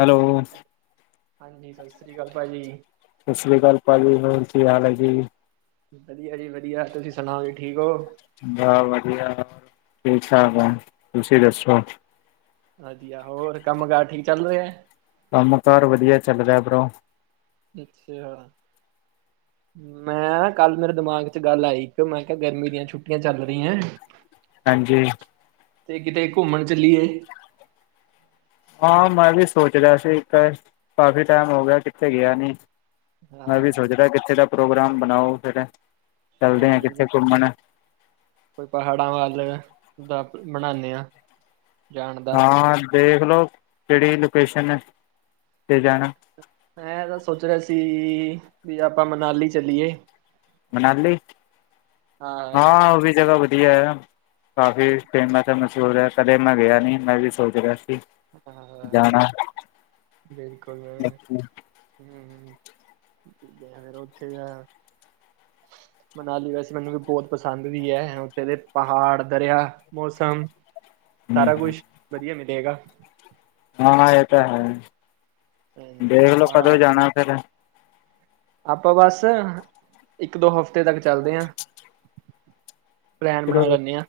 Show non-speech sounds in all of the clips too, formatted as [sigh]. Hello. ਹਾਂਜੀ ਸਤਿ ਸ਼੍ਰੀ ਅਕਾਲ ਭਾਜੀ। ਸਤਿ ਸ੍ਰੀ ਅਕਾਲ ਭਾਜੀ ਹੋਰ ਕੀ ਹਾਲ ਹੈ ਜੀ? ਵਧੀਆ ਜੀ ਵਧੀਆ ਤੁਸੀਂ ਸੁਣਾਓ ਜੀ ਠੀਕ ਹੋ। ਬ ਵਧੀਆ ਠੀਕ ਠਾਕ ਆ ਤੁਸੀਂ ਦੱਸੋ? ਵਧੀਆ ਹੋਰ ਕੰਮ ਕਾਰਜ ਠੀਕ ਚੱਲ ਰਿਹਾ। ਕੰਮ ਕਾਰ ਵਧੀਆ ਚੱਲ ਰਿਹਾ ਬਰੋ ਅੱਛਾ। ਮੈਂ ਕੱਲ ਮੇਰੇ ਦਿਮਾਗ ਚ ਗੱਲ ਆਈ ਇੱਕ ਮੈਂ ਕਿਹਾ ਗਰਮੀ ਦੀਆਂ ਛੁੱਟੀਆਂ ਚੱਲ ਰਹੀ ਹੈ। ਹਾਂਜੀ। ਤੇ ਕਿਤੇ ਘੁੰਮਣ ਚੱਲੀਏ ਹਾਂ, ਮੈ ਵੀ ਸੋਚ ਰਿਹਾ ਸੀ ਕਾਫੀ ਟਾਈਮ ਹੋ ਗਿਆ ਕਿਥੇ ਗਿਆ ਨੀ ਮੈ ਵੀ ਹਾਂ ਸੋਚਦਾ ਕਿਥੇ ਦਾ ਪ੍ਰੋਗਰਾਮ ਬਣਾਓ ਫਿਰ ਚੱਲਦੇ ਆ ਕਿੱਥੇ ਹਾਂਜੀ-ਹਾਂਜੀ ਘੁੰਮਣ ਕੋਈ ਪਹਾੜਾਂ ਵੱਲ ਦਾ ਬਣਾਦੇ ਹਾਂ। ਹਾਂ ਦੇਖ ਲਓ ਕਿਹੜੀ ਲੋਕੇਸ਼ਨ ਤੇ ਜਾਣਾ ਮੈਂ ਤਾਂ ਸੋਚ ਰਿਹਾ ਸੀ ਵੀ ਆਪਾਂ ਮਨਾਲੀ ਚੱਲੀਏ ਮਨਾਲੀ ਹਾਂ ਉਹ ਵੀ ਜਗ੍ਹਾ ਵਧੀਆ ਕਾਫੀ ਫੇਮਸ ਮਸ਼ਹੂਰ ਹੈ। ਕਦੇ ਮੈਂ ਗਿਆ ਨੀ ਮੈਂ ਵੀ ਸੋਚ ਰਿਹਾ ਸੀ। ਹਾਂ ਜਾਣਾ ਹੂੰ ਫਿਰ ਉਥੇ ਜਾ ਮਨਾਲੀ ਵੈਸੇ ਮੈਨੂੰ ਵੀ ਬਹੁਤ ਪਸੰਦ ਵੀ ਐ। ਉਥੇ ਦੇ ਪਹਾੜ ਦਰਿਆ ਮੌਸਮ ਸਾਰਾ ਕੁਛ ਵਧੀਆ ਮਿਲੇਗਾ। ਹਾਂ ਇਹ ਤਾਂ ਹੈ। ਹਾਂਜੀ ਦੇਖਲੋ ਕਦੋਂ ਪਹਾੜਾਂ ਜਾਣਾ ਫੇਰ ਆਪਾਂ ਬਸ ਇਕ ਦੋ ਹਫ਼ਤੇ ਤੱਕ ਚੱਲਦੇ ਹਾਂ। ਪਲੈਨ ਬਣਾ ਲੈਣੇ ਆ।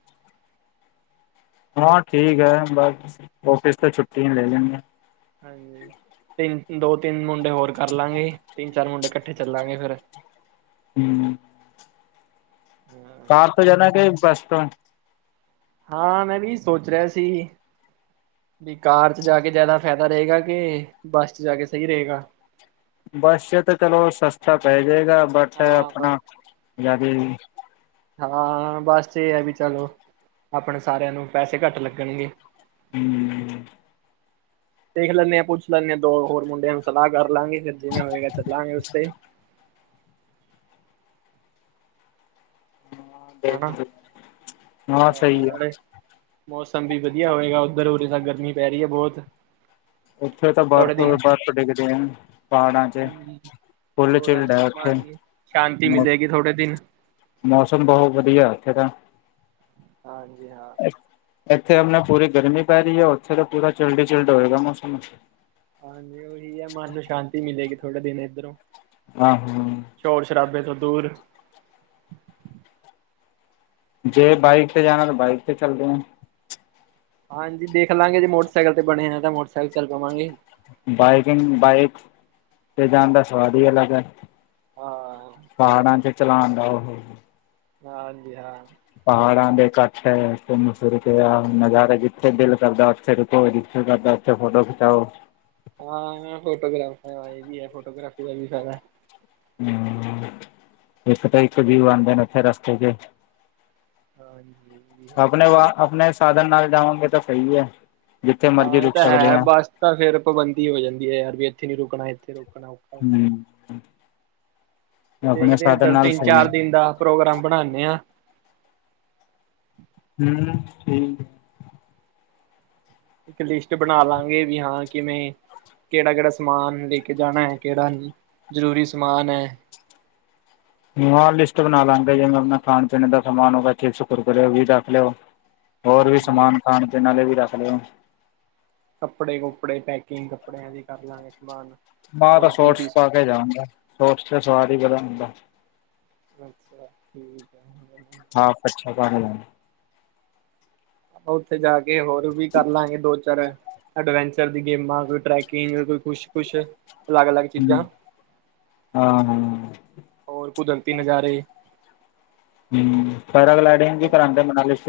ਹਾਂ ਠੀਕ ਹੈ। ਬਸ ਔਫਿਸ ਤੋਂ ਛੁੱਟੀ ਹੀ ਲੈ ਲੇਗੇ ਹਾਂਜੀ ਤਿੰਨ ਦੋ ਤਿੰਨ ਮੁੰਡੇ ਹੋਰ ਕਰ ਲਾਂਗੇ ਤਿੰਨ ਚਾਰ ਮੁੰਡੇ ਇਕੱਠੇ ਚੱਲਾਂਗੇ ਫੇਰ ਹੂੰ, ਹਾਂ ਕਾਰ ਤੋਂ ਜਾਣਾ ਠੀਕ, ਕਿ ਬੱਸ ਤੋਂ- ਹਾਂ ਮੈ ਵੀ ਸੋਚ ਰਿਹਾ ਸੀ। ਵੀ ਕਾਰ 'ਚ ਜਾ ਕੇ ਜ਼ਿਆਦਾ ਫਾਇਦਾ ਰਹੇਗਾ ਕਿ ਬੱਸ 'ਚ ਜਾ ਕੇ ਸਹੀ ਰਹੇਗਾ। ਬੱਸ ਤਾਂ ਚਲੋ ਸਸਤਾ ਪੈ ਜੇਗਾ ਬਟ ਹਾਂ ਆਪਣਾ ਯਾਰੀ ਹਾਂ ਬਸ ਚ ਇਹ ਐ। ਵੀ ਚਲੋ ਆਪਣੇ ਸਾਰਿਆਂ ਨੂੰ ਪੈਸੇ ਘੱਟ ਲੱਗਣਗੇ। ਹੂੰ, ਦੇਖ ਲੈਣੇ ਆ ਪੁੱਛ ਲੈਣੇ ਆ ਦੋ ਹੋਰ ਮੁੰਡਿਆਂ ਨੂੰ ਸਲਾਹ ਕਰ ਲਾਂਗੇ ਫੇਰ ਜਿਵੇ ਹੋਏਗਾ ਚੱਲਾਂਗੇ ਉਸਤੇ ਹਨਾ ਹਾਂ ਸਹੀ ਆ। ਮੌਸਮ ਵੀ ਵਧੀਆ ਹੋਵੇਗਾ ਉੱਧਰ' ਉਰੇ ਗਰਮੀ ਪੈ ਰਹੀ ਐ ਬਹੁਤ। ਉੱਥੇ ਤਾਂ ਥੋੜੇ ਦਿਨ ਬਰਫ਼-ਬਰਫ਼ ਡਿੱਗਦੇ ਹਨ ਪਹਾੜਾਂ ਚ। ਹੂੰ, ਫੁੱਲ ਥੋੜਾ ਝਿਲਡ ਹੈ ਉੱਥੇ ਮਨ ਸ਼ਾਂਤੀ ਮੌ ਮਿਲੇਗੀ ਥੋੜੇ ਦਿਨ। ਮੌਸਮ ਬਹੁਤ ਵਧੀਆ ਉੱਥੇ ਤਾਂ। ਹਾਂਜੀ ਹਾਂ। ਇੱਥੇ ਆਪਣੇ ਪੂਰੀ ਗਰਮੀ ਪੈ ਰਹੀ ਹੈ' ਉੱਥੇ ਪੂਰਾ ਚਿਲਡ ਹੀ ਚੀਲਡ ਹੋਏਗਾ ਮੌਸਮ। ਹਾਂਜੀ ਉਹੀ ਹੈ ਮਨ ਨੂੰ ਸ਼ਾਂਤੀ ਮਿਲੇਗੀ ਥੋੜੇ ਦਿਨ ਇੱਧਰੋਂ। ਹਾਂ ਹੂੰ। ਸ਼ੋਰ ਸ਼ਰਾਬੇ ਤੋਂ ਦੂਰ। ਜੇ ਬਾਈਕ ਤੇ ਜਾਣਾ ਤਾਂ ਬਾਈਕ ਤੇ ਚੱਲਦੇ ਆ। ਹਾਂਜੀ ਦੇਖ ਲਵਾਂਗੇ ਜੇ ਮੋਟਰਸਾਈਕਲ ਤੇ ਬਣੇਗਾ। ਤਾਂ ਮੋਟਰਸਾਈਕਲ ਚਲ ਪਾਵਾਂਗੇ। ਬਾਈਕਿੰਗ ਬਾਈਕ 'ਤੇ ਜਾਣ ਦਾ ਸਵਾਦ ਹੀ ਅਲੱਗ ਹੈ। ਹਾਂ ਪਹਾੜਾਂ 'ਚ ਚਲਾਣ ਦਾ ਉਹ ਹਾਂਜੀ ਹਾਂ- ਪਹਾੜਾਂ ਦੇੇ ਇਕੱਠ ਮੁ [unintelligible] ਨਜ਼ਾਰਾ ਜਿੱਥੇ ਦਿਲ ਕਰਦਾ ਉਥੇ ਰੁਕੋ, ਜੀ ਕਰਦਾ ਫੋਟੋ ਖਿਚਾਓ- ਹਾਂ ਫੋਟੋਗ੍ਰਾਫ ਇਹ ਵੀ ਹੈ। ਫੋਟੋਗ੍ਰਾਫੀ ਦਾ ਵੀ ਫਾਇਦਾ ਹੂੰ। ਇਕ ਤੇ ਇਕ ਵੀਊ ਆਉਦੇ ਨੇ ਉਥੇ ਰਸਤੇ 'ਚ- ਹਾਂਜੀ ਇਹ ਵੀ ਹੈ। ਆਪਣੇ ਵ ਆਪਣੇ ਸਾਧਨ ਨਾਲ ਜਾਉਗੇ ਤਾਂ ਸਹੀ ਹੈ। ਜਿੱਥੇ ਮਰਜ਼ੀ ਹਾਂ ਇਹ ਰੁਕ ਤਾਂ ਸਕਦੇ ਹੈ, ਹਾਂ ਬਸ ਤੇ ਫੇਰ ਪਾਬੰਦੀ ਹੋ ਜਾਂਦੀ ਹੈ। ਯਾਰ ਵੀ ਇਥੇ ਨੀ ਰੁਕਣਾ ਇਥੇ ਰੁਕਣਾ ਹੋ ਹਮ ਜਾਏਗਾ। [unintelligible] ਆਪਣੇ ਦੇਖਦੇ ਆ ਸਾਧਨ ਚੱਲ, ਨਾਲ ਸਹੀ ਹੈ ਤਿੰਨ-ਚਾਰ ਦਿਨ ਦਾ ਪ੍ਰੋਗਰਾਮ ਬਣਾਉਂਦੇ ਹਾਂ। ਹੂੰ ਠੀਕ- ਇੱਕ ਲਿਸਟ ਬਣਾ ਲਾਂਗੇ ਵੀ ਹਾਂ ਕਿਵੇਂ? ਕਿਹੜਾ-ਕਿਹੜਾ ਸਮਾਨ ਲੈ ਕੇ ਜਾਣਾ ਹੈ, ਕਿਹੜਾ ਜ਼ਰੂਰੀ ਸਮਾਨ ਹੈ? ਹਾਂ, ਲਿਸਟ ਬਣਾ ਲਾਂਗੇ ਜਿਵੇਂ ਆਪਣਾ ਖਾਣ-ਪੀਣ ਦਾ ਸਮਾਨ ਹੋ ਗਿਆ, ਚਿਪਸ, ਕੁਰਕੁਰੇ ਉਹ ਵੀ ਰੱਖ ਲਿਓ। ਹੋਰ ਵੀ ਹਾਂਜੀ ਸਮਾਨ, ਖਾਣ ਦੇ ਨਾਲੇ ਵੀ ਰੱਖ ਲਿਓ। ਕੱਪੜੇ-ਕੁਪੜੇ ਪੈਕਿੰਗ, ਕੱਪੜਿਆਂ ਦੀ ਕਰ ਲਾਂਗੇ, ਸਮਾਨ। ਮੈਂ ਤਾਂ ਹੋਰ ਜ਼ਰੂਰੀ ਸੋਟਸ ਪਾ ਕੇ ਜਾਾਂਗਾ, ਸੋਰਟਸ ਤੇ ਸਵਾਦ ਹੀ ਬੜਾ ਹੁੰਦਾ। ਅੱਛਾ, ਠੀਕ ਹੈ। ਹਾਂ, ਅੱਛਾ ਗ। [unintelligible] ਆਪਾਂ ਉੱਥੇ ਜਾ ਕੇ ਹੋਰ ਵੀ ਕਰ ਲਾਂਗੇ, ਦੋ ਚਾਰ। ਅਡਵੈਂਚਰ ਦੀ ਗੇਮਾਂ, ਕੋਈ ਟਰੈਕਿੰਗ, ਕੋਈ ਕੁਛ-ਕੁਛ। ਅਲੱਗ-ਅਲੱਗ ਚੀਜ਼ਾਂ, ਹੂੰ ਹਾਂ ਹਾਂ। ਹੋਰ ਕੁਦਰਤੀ ਨਜ਼ਾਰੇ। ਹਮ ਫਰਗ ਲ। [unintelligible]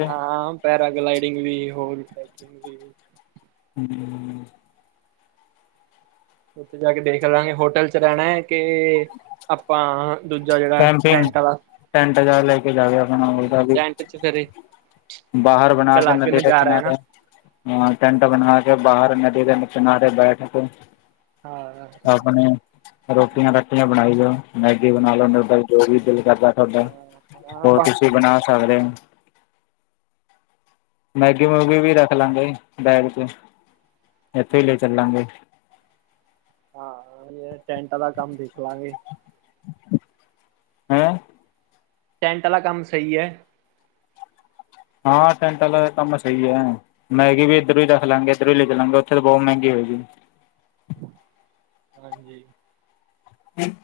ਹਾਂ, ਪੈਰਾਗਲਾਈਡਿੰਗ ਵੀ, ਹੋਰ ਟੈਕਿੰਗ ਵੀ। ਹਮ। [unintelligible] ਉੱਥੇ ਜਾ ਕੇ ਦੇਖ ਲਾਂਗੇ, ਹੋਟਲ 'ਚ ਰਹਿਣਾ ਹੈ ਕਿ ਆਪਾਂ। ਦੂਜਾ ਜਿਹੜਾ ਕੈਂਪਿੰਗ ਟੈਂਟ ਆਲਾ, ਟੈਂਟ ਜਾ ਲੈ ਕੇ ਜਾਵੇ ਆਪਣਾ ਉਹਦਾ ਹ ਵੀ ਟੈਂਟ 'ਚ ਫਰੇ। ਬਾਹਰ ਬਣਾ ਕੇ, ਨਦੀ ਦੇ ਕਿਨਾਰੇ। ਟੈਂਟ ਬਣਾ ਕੇ ਬਾਹਰ, ਨਦੀ ਦੇ ਕਿਨਾਰੇ ਬੈਠ ਕੇ। ਹਾਂ। ਆਪਣੇ ਰੋਟੀਆਂ-ਰਾਟੀਆਂ ਬਣਾਈ ਜਾਓ। ਮੈਗੀ ਬਣਾ ਲੋ, ਨਿਊਡਲ ਜੋ ਵੀ ਦਿਲ ਕਰਦਾ ਤੁਹਾਡਾ, ਹਾਂ ਉਹ ਆਪਾਂ ਤੁਸੀਂ ਬਣਾ ਸਕਦੇ ਹੋ। ਮੈਗੀ-ਮੂਗੀ ਵੀ ਰੱਖ ਲਾਂਗੇ, ਬੈਗ 'ਚ ਇੱਥੇ ਹੀ ਲੈ ਚੱਲਾਂਗੇ। ਹਾਂ, ਟੈਂਟ ਆਲਾ ਕੰਮ ਦੇਖ ਲਾਂਗੇ। ਹੈਂ। ਟੈਂਟ ਆਲਾ ਕੰਮ ਸਹੀ ਹੈ। ਹਾਂ, ਟੈਂਟ ਆਲਾ ਕੰਮ ਸਹੀ ਹੈ। ਮੈਗੀ ਵੀ ਇੱਧਰੋਂ ਹੀ ਰੱਖ ਲਾਂਗੇ, ਇੱਧਰੌ ਹੀ ਲੈ ਚਲਾਂਗੇ, ਉੱਥੇ ਤਾਂ ਬੋਤ ਮਹਿੰਗੀ ਹੋਗੀ। ਹਾਂਜੀ। ਹਮ [unintelligible]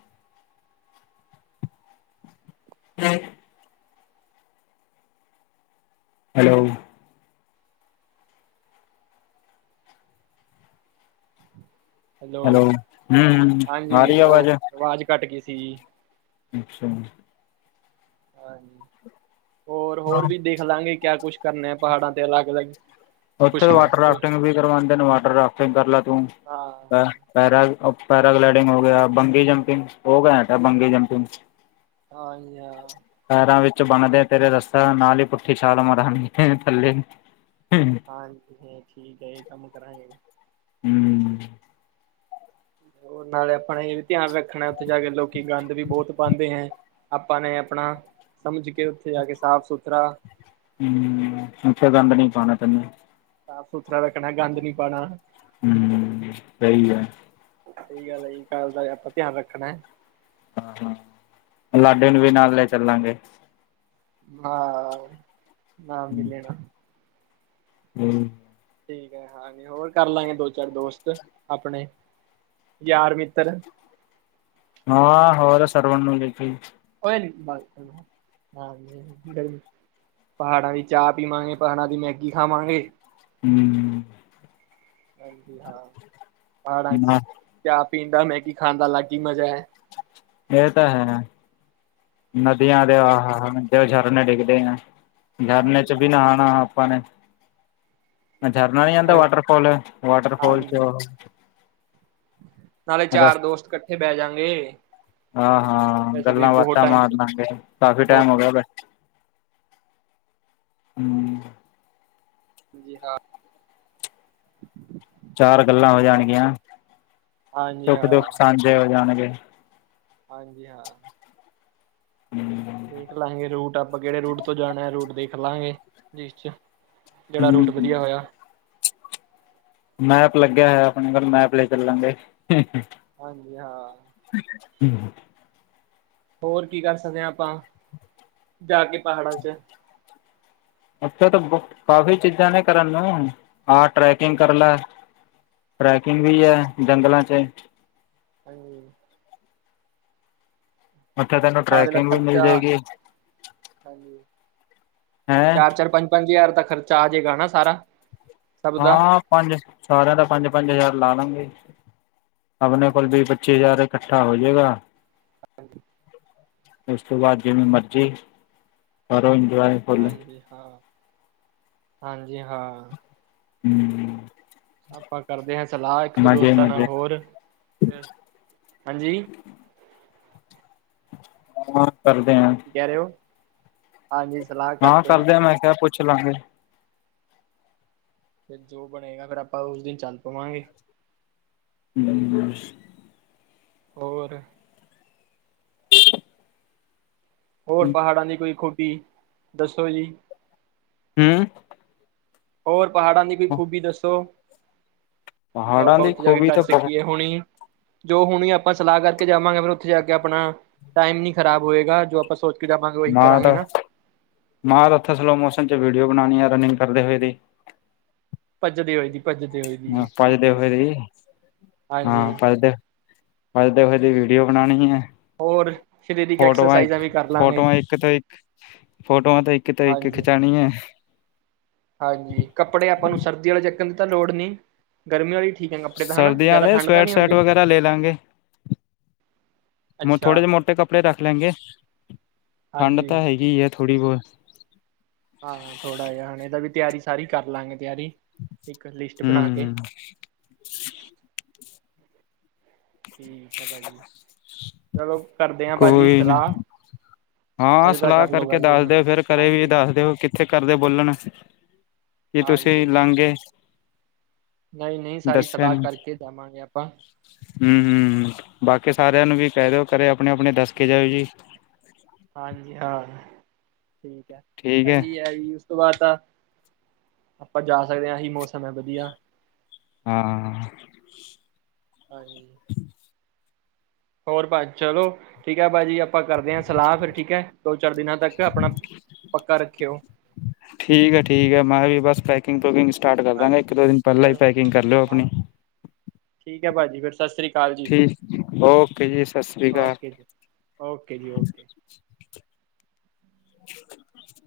ਜ [unintelligible] ਹੈਲੋ। ਹੈਲੋ, ਹਮ ਆ ਹਾਂਜੀ, ਰਹੀ ਆਵਾਜ਼ ਉਹ ਆਵਾਜ਼ ਘੱਟ ਗਈ ਸੀ ਜੀ। ਅੱਛਾ। ਹਾਂਜੀ। ਹੋਰ, ਹੋਰ ਵੀ ਦੇਖ ਲਾਂਗੇ, ਕਿਆ ਕੁਛ ਕਰਨਾ ਆ ਪਹਾੜਾਂ ਤੇ ਅਲੱਗ-ਅਲੱਗ ਉੱਥੇ ਵਾਟਰ ਰਾਫਟਿੰਗ ਵੀ ਕਰਵਾਉਂਦੇ ਨੇ, ਵਾਟਰ ਰਾਫਟਿੰਗ ਕਰ ਲੈ ਤੂੰ। ਹਾਂ ਪੈਰਾ - ਪੈਰਾਗਲਾਈਡਿੰਗ ਹੋ ਗਿਆ, ਬੰਗੀ ਜੰਪਿੰਗ ਹੋ ਗਿਆ, ਬੰਗੀ ਜੰਪਿੰਗ ਹਾਂਜੀ, ਹਾਂ। ਪੈਰਾਂ ਵਿੱਚ ਬਣਦੇ ਤੇਰੇ ਰਸਤਾ, ਨਾਲ ਹੀ ਪੁੱਠੀ ਛਾਲ ਮਾਰਾਂਗੇ ਥੱਲੇ। ਹਾਂਜੀ ਹ ਠੀਕ ਹੈਜੀ, ਇਹ ਕੰਮ ਕਰਾਂਗੇ। ਹੰ। ਓ ਨਾਲੇ ਆਪਣਾ ਇਹ ਵੀ ਧਿਆਨ ਰੱਖਣਾ ਉੱਥੇ ਜਾ ਕੇ ਲੋਕੀ ਗੰਦ ਵੀ ਬਹੁਤ ਪਾਦੇ ਹੈ। ਆਪਾਂ ਨੇ ਆਪਣਾ ਸਮਜ ਕੇ ਉੱਥੇ ਜਾ ਕੇ ਸਾਫ਼ ਸੁਥਰਾ ਹੂੰ ਓਥੇ ਗੰਦ ਨਈ ਪਾਨਾ ਤਨੇ। ਸਾਫ-ਸੁਥਰਾ ਰੱਖਣਾ ਗੰਦ ਨੀ ਪਾਣਾ। ਹੂੰ ਸਈ ਐ। ਸਹੀ ਗੱਲ ਆ ਜੀ ਕੱਲ ਦਾ ਆਪਾਂ ਧਿਆਨ ਰੱਖਣਾ ਹੈ। ਹਾਂ ਲਾਡੇ ਨੂੰ ਵੀ ਨਾਲ ਲੈ ਚੱਲਾਂਗੇ। ਹਾਂ ਨਾਮ ਨੀ ਲੈਣਾ। ਹੂੰ। ਠੀਕ ਐ ਹਾਂਜੀ ਹੋਰ ਕਰਲਾਂਗੇ ਦੋ-ਚਾਰ ਦੋਸਤ ਆਪਣੇ ਯਾਰ ਮਿੱਤਰ ਹਾਂ ਹੋਰ ਸਰਵਾਂ ਨੂੰ ਜਾ ਕੇ [unintelligible] ਪਹਾੜਾਂ ਦੀ ਚਾਹ ਪੀਵਾਂਗੇ ਪਹਾੜਾਂ ਦੀ ਮੈਗੀ ਖਾਵਾਂਗੇ। ਹੂੰ ਹਾਂਜੀ ਹਾਂ ਪਹਾੜਾਂ ਨਾ ਚਾਅ ਪੀਂਣਦਾ ਮੈਗੀ ਖਾਣ ਦਾ ਅਲੱਗ ਈ ਮਜ਼ਾ ਐ। ਇਹ ਤਾਂ ਹੈ ਨਦੀਆਂ ਦੇਵਾ ਹਨ। ਉਹ ਝਰਨੇ ਡਿੱਗਦੇ ਆ ਝਰਨੇ ਚ ਹਾਂਜੀ ਵੀ ਹਾਂ ਨਹਾਣਾ ਆਪਾਂ ਨੇ। ਝਰਨਾ ਨੀ ਆਦਾ ਹਾਂ ਵਾਟਰਫੋਲ ਵਾਟਰਫੋਲ ਹਾਂਜੀ ਚ ਨਾਲੇ ਚਾਰ ਦੋਸਤ ਕੱਠੇ ਬਹਿ ਜਾਂਗੇ। ਆਹ ਹਾਂ ਵੈਸੇ ਵੀ ਗੱਲਾਂ ਬਹੁਤ ਬਾਤਾਂ ਟਾਈਮ ਮਾਰ ਤੋਂ ਲਾਂਗੇ। ਕਾਫ਼ੀ ਬਹੁਤ ਟਾਈਮ ਹੋ ਗਿਆ [inaudible] ਬਸ ਹੂੰ ਹਾਂਜੀ ਹਾਂ। ਚਾਰ ਗੱਲਾਂ ਹੋ ਹਾਂ ਜਾਣਗੀਆਂ ਹਾਂਜੀ ਸੁੱਖ-ਦੁੱਖ ਹਾਂ ਸਾਂਝੇ ਹੋ ਜਾਣਗੇ। ਹਾਂਜੀ ਹਾਂ। ਹੂੰ ਖ ਲਾਂਗੇ ਰੂਟ ਆਪਾਂ ਕਿਹੜੇ ਰੂਟ ਤੋਂ ਜਾਣਾ ਰੂਟ ਦੇਖ ਲਾਂਗੇ ਜਿਸ ਚ ਜਿਹੜਾ ਰੂਟ ਹੂੰ, ਵਧੀਆ ਹੋਇਆ ਮੈਪ ਲੱਗਿਆ ਹੋਇਆ ਆਪਣੇ ਕੋਲ ਮੈਪ ਲੈ ਚੱਲਾਂਗੇ। ਹਾਂਜੀ ਹਾਂ। [unintelligible] ਹੋਰ ਕੀ ਕਰ ਸਕਦੇ ਆ ਆਪਾਂ ਜਾ ਕੇ ਪਹਾੜਾਂ ਚ? ਉੱਥੇ ਤਾਂ ਕਾਫੀ ਚੀਜ਼ਾਂ ਨੇ ਕਰਨ ਨੂੰ ਆਹ ਟਰੈਕਿੰਗ ਕਰ ਲੈ। ਟਰੈਕਿੰਗ ਵੀ ਐ ਜੰਗਲਾਂ ਚ। ਹਾਂਜੀ ਓਥੇ ਤੈਨੂੰ ਸਾਰੇ ਦਾ ਟਰੈਕਿੰਗ ਵੀ ਮਿਲ ਖਰਚਾ ਜਾਏਗੀ। ਹਾਂਜੀ, ਹੈਂ ਚਾਰ-ਚਾਰ ਪੰਜ-ਪੰਜ ਹਜ਼ਾਰ ਦਾ ਖਰਚਾ ਆ ਜਏਗਾ ਨਾ ਸਾਰਾ। ਸਭ ਦਾ ਹਾਂ ਪੰਜ ਸਾਰਿਆਂ ਦਾ ਪੰਜ-ਪੰਜ ਹਜ਼ਾਰ ਲਾ ਲਾਂਗੇ। ਆਪਣੇ ਕੋਲ ਵੀਹ ਪੱਚੀ ਹਜ਼ਾਰ ਇਕੱਠਾ ਹੋ ਜਏਗਾ। ਉਸ ਤੋਂ ਬਾਅਦ ਜਿਵੇਂ ਮਰਜ਼ੀ ਕਰੋ ਇੰਜੋਏ। ਫੁੱਲ ਹਾਂਜੀ ਹਾਂ-ਹਾਂਜੀ ਹਾਂ। ਹੂੰ ਆਪਾਂ ਕਰਦੇ ਹਾਂ ਸਲਾਹ ਇੱਕ ਦੋ ਮਜ਼ੇ ਦੋਸਤਾਂ ਨਾਲ ਮਜ਼ੇ ਹੋਰ ਫ ਹਾਂਜੀ ਕਰਦੇ ਆ ਕੀ ਕਿਅ ਓ? ਹਾਂਜੀ ਸਲਾ ਨਾ ਕਰਦੇ ਆਂ ਮੈਂ ਕਿਹਾ ਪੁੱਛ ਲਾਂਗੇ। ਫਿਰ ਜੋ ਬਣੇਗਾ ਫਿਰ ਆਪਾਂ ਉਸ ਦਿਨ ਚੱਲ ਪਵਾਂਗੇ। ਹੂੰ ਹੋਰ? ਹੋਰ ਪਹਾੜਾਂ ਦੀ ਕੋਈ ਖੁਬੀ ਦੱਸੋ ਜੀ? ਹੂੰ ਹੋਰ ਪਹਾੜਾਂ ਦੀ ਕੋਈ ਖੂਬੀ ਦੱਸੋ? ਲ ਪਹਾੜਾਂ ਪਾਓ ਦੀ ਓਥੇ ਜਾ ਕੇ ਖੂਬੀ ਕਰ ਤਾਂ ਬਹੁਤ ਸਕੀਏ ਹੁਣੀ। ਜੋ ਹੁਣ ਆਪਾਂ ਸਲਾਹ ਕਰਕੇ ਜਾਵਾਂਗੇ ਫਿਰ ਓਥੇ ਜਾ ਕੇ ਆਪਣਾ ਟਾਈਮ ਨੀ ਖਰਾਬ ਹੋਏਗਾ ਜੋ ਆਪਾਂ ਸੋਚ ਕੇ ਜਾਵਾਂਗੇ ਉਹੀ ਮਾਂ ਕਰਾਂਗੇ ਤਾਂ ਨਾ। ਮਾਂ ਤਾਂ ਓਥੇ ਸਲੋ ਮੋਸਨ 'ਚ ਵੀਡੀਓ ਬਣਾਣੀ ਆ ਰਨਿੰਗ ਕਰਦੇ ਹੋਏ ਦੀ। ਭੱਜਦੀ ਹੋਏ ਦੀ। ਭੱਜਦੇ ਹੋਏ ਹ ਦੀ ਠੀਕ ਭਜਦੇਓ ਹੈ ਜੀ, ਫ ਹਾਂਜੀ ਹਾਂ ਭਦੇਓ ਵਧਦੇ ਵਜਦੀ ਵੀਡੀਓ ਬਣਾਣੀ ਆ, ਹੋਰ ਸਰੀਰਕ ਫੋਟੋਆਂ ਐਕਸਰਸਾਈਜ਼ਾਂ ਇੱਕ ਵੀ ਕਰ ਲਾਂਗੇ, ਫੋਟੋਆਂ ਇੱਕ ਤੋਂ ਇੱਕ ਫੋਟੋਆਂ ਤਾਂ ਇੱਕ ਤੋਂ ਇੱਕ ਹਾਂਜੀ। ਖਿਚਾਣੀ ਐ। ਹਾਂਜੀ ਕੱਪੜੇ ਆਪਾਂ ਨੂੰ ਸਰਦੀ ਵਾਲੇ ਚੱਕਣ ਦੀ ਤਾਂ ਲੋੜ ਨਈ? ਗਰਮੀਆਂ ਵਾਲੀ ਠੀਕ ਐ ਕੱਪੜੇ ਤਾਂ ਹਨਾ ਸਰਦੀਆਂ ਜ਼ਿਆਦਾ ਆਲੇ ਠੰਢ ਤਾਂ ਸਵੈਟ ਨਈ ਸ਼ਰਟ ਹੁੰਦੀ? ਵਗੈਰਾ ਲੈ ਲਾਂਗੇ ਅੱਛਾ ਥੋੜੇ ਜਿ ਮੋਟੇ ਕੱਪੜੇ ਰੱਖ ਲੈਂਗੇ ਠੰਡ ਹਾਂਜੀ ਤਾਂ ਹੈਗੀ ਆ। ਥੋੜ੍ਹੀ ਬੋਹ ਹਾਂ ਥੋੜ੍ਹਾ ਜਿਹਾ ਹਣੇ ਇਹਦਾ ਵੀ ਤਿਆਰੀ ਸਾਰੀ ਕਰ ਲਵਾਂਗੇ ਤਿਆਰੀ, ਇੱਕ ਲਿਸਟ ਬਣਾ ਕੇ ਹਮ ਠੀਕ ਆ ਭਾਜੀ। ਚਲੋ ਕਰਦੇ ਆ ਭਾਜੀ ਕੋਈ ਨਾ ਸਲਾਹ ਹਾਂ ਹਜੇ ਤਾਂ ਸਲਾਹ ਕਰ ਲਓ ਕਰਕੇ ਗੱਲ ਦੋ ਦੱਸ ਮਿੰਟ ਦਿ ਫਿਰ ਕਰੇ ਵੀ ਹਾਂਜੀ ਦੱਸ ਦੱਸਦੇ ਹੋ ਕਿੱਥੇ ਕਰਦੇ ਬੋਲਣ ਕੀ ਤੁਸੀਂ ਲਾਂਗੇ ਨਈ-ਨਈ ਸਾਰੀ ਸਲਾਹ ਕਰਕੇ ਜਾਵਾਂਗੇ ਆਪਾਂ। ਹੂੰ-ਹੂੰ ਬਾਕੀ ਸਾਰਿਆਂ ਨੂੰ ਵੀ ਕਹਿ ਦਿਓ ਘਰੇ ਆਪਣੇ -ਆਪਣੇ ਦੱਸ ਕੇ ਜਾਇਓ ਜੀ। ਹਾਂਜੀ ਹਾਂ ਠੀਕ ਐ, ਅਹੀ ਐ ਓਸ ਤੋਂ ਬਾਅਦ ਤਾਂ ਆਪਾਂ ਜਾ ਸਕਦੇ ਆਹੀ ਮੌਸਮ ਆ ਵਧੀਆ। ਹਾਂ ਹਾਂਜੀ। ਹੋਰ ਭਾ ਚਲੋ ਠੀਕ ਹੈ ਭਾਜੀ ਆਪਾਂ ਕਰਦੇ ਆ ਸਲਾਹ ਫਿਰ ਠੀਕ ਐ ਦੋ ਚਾਰ ਦਿਨਾਂ ਤੱਕ ਆਪਣਾ ਪੱਕਾ ਰੱਖਿਓ। ਠੀਕ ਐ, ਠੀਕ ਐ ਮੈਂ ਵੀ ਬਸ ਪੈ ਪਕਿੰਗ ਪਕਿੰਗ ਸਟਾਰਟ ਕਰ ਦਾਂਗਾ ਇੱਕ ਹਾਂਜੀ ਦੋ ਦਿਨ ਪਹਿਲਾਂ ਈ ਚਲੋ ਪੈਕਿੰਗ ਕਰ ਲਿਓ ਆਪਣੀ। ਹਾਂਜੀ ਠੀਕ ਭਾਜੀ ਫ ਸਿ੍ਰੀਕ ਠੀਕ ਓਕੇ ਜੀ ਸਤਿ ਸ਼੍ਰੀ ਅਕਾਲ। ਓਕੇ ਜੀ ਓਕੇ ਜੀ ਓਕੇ। [inaudible]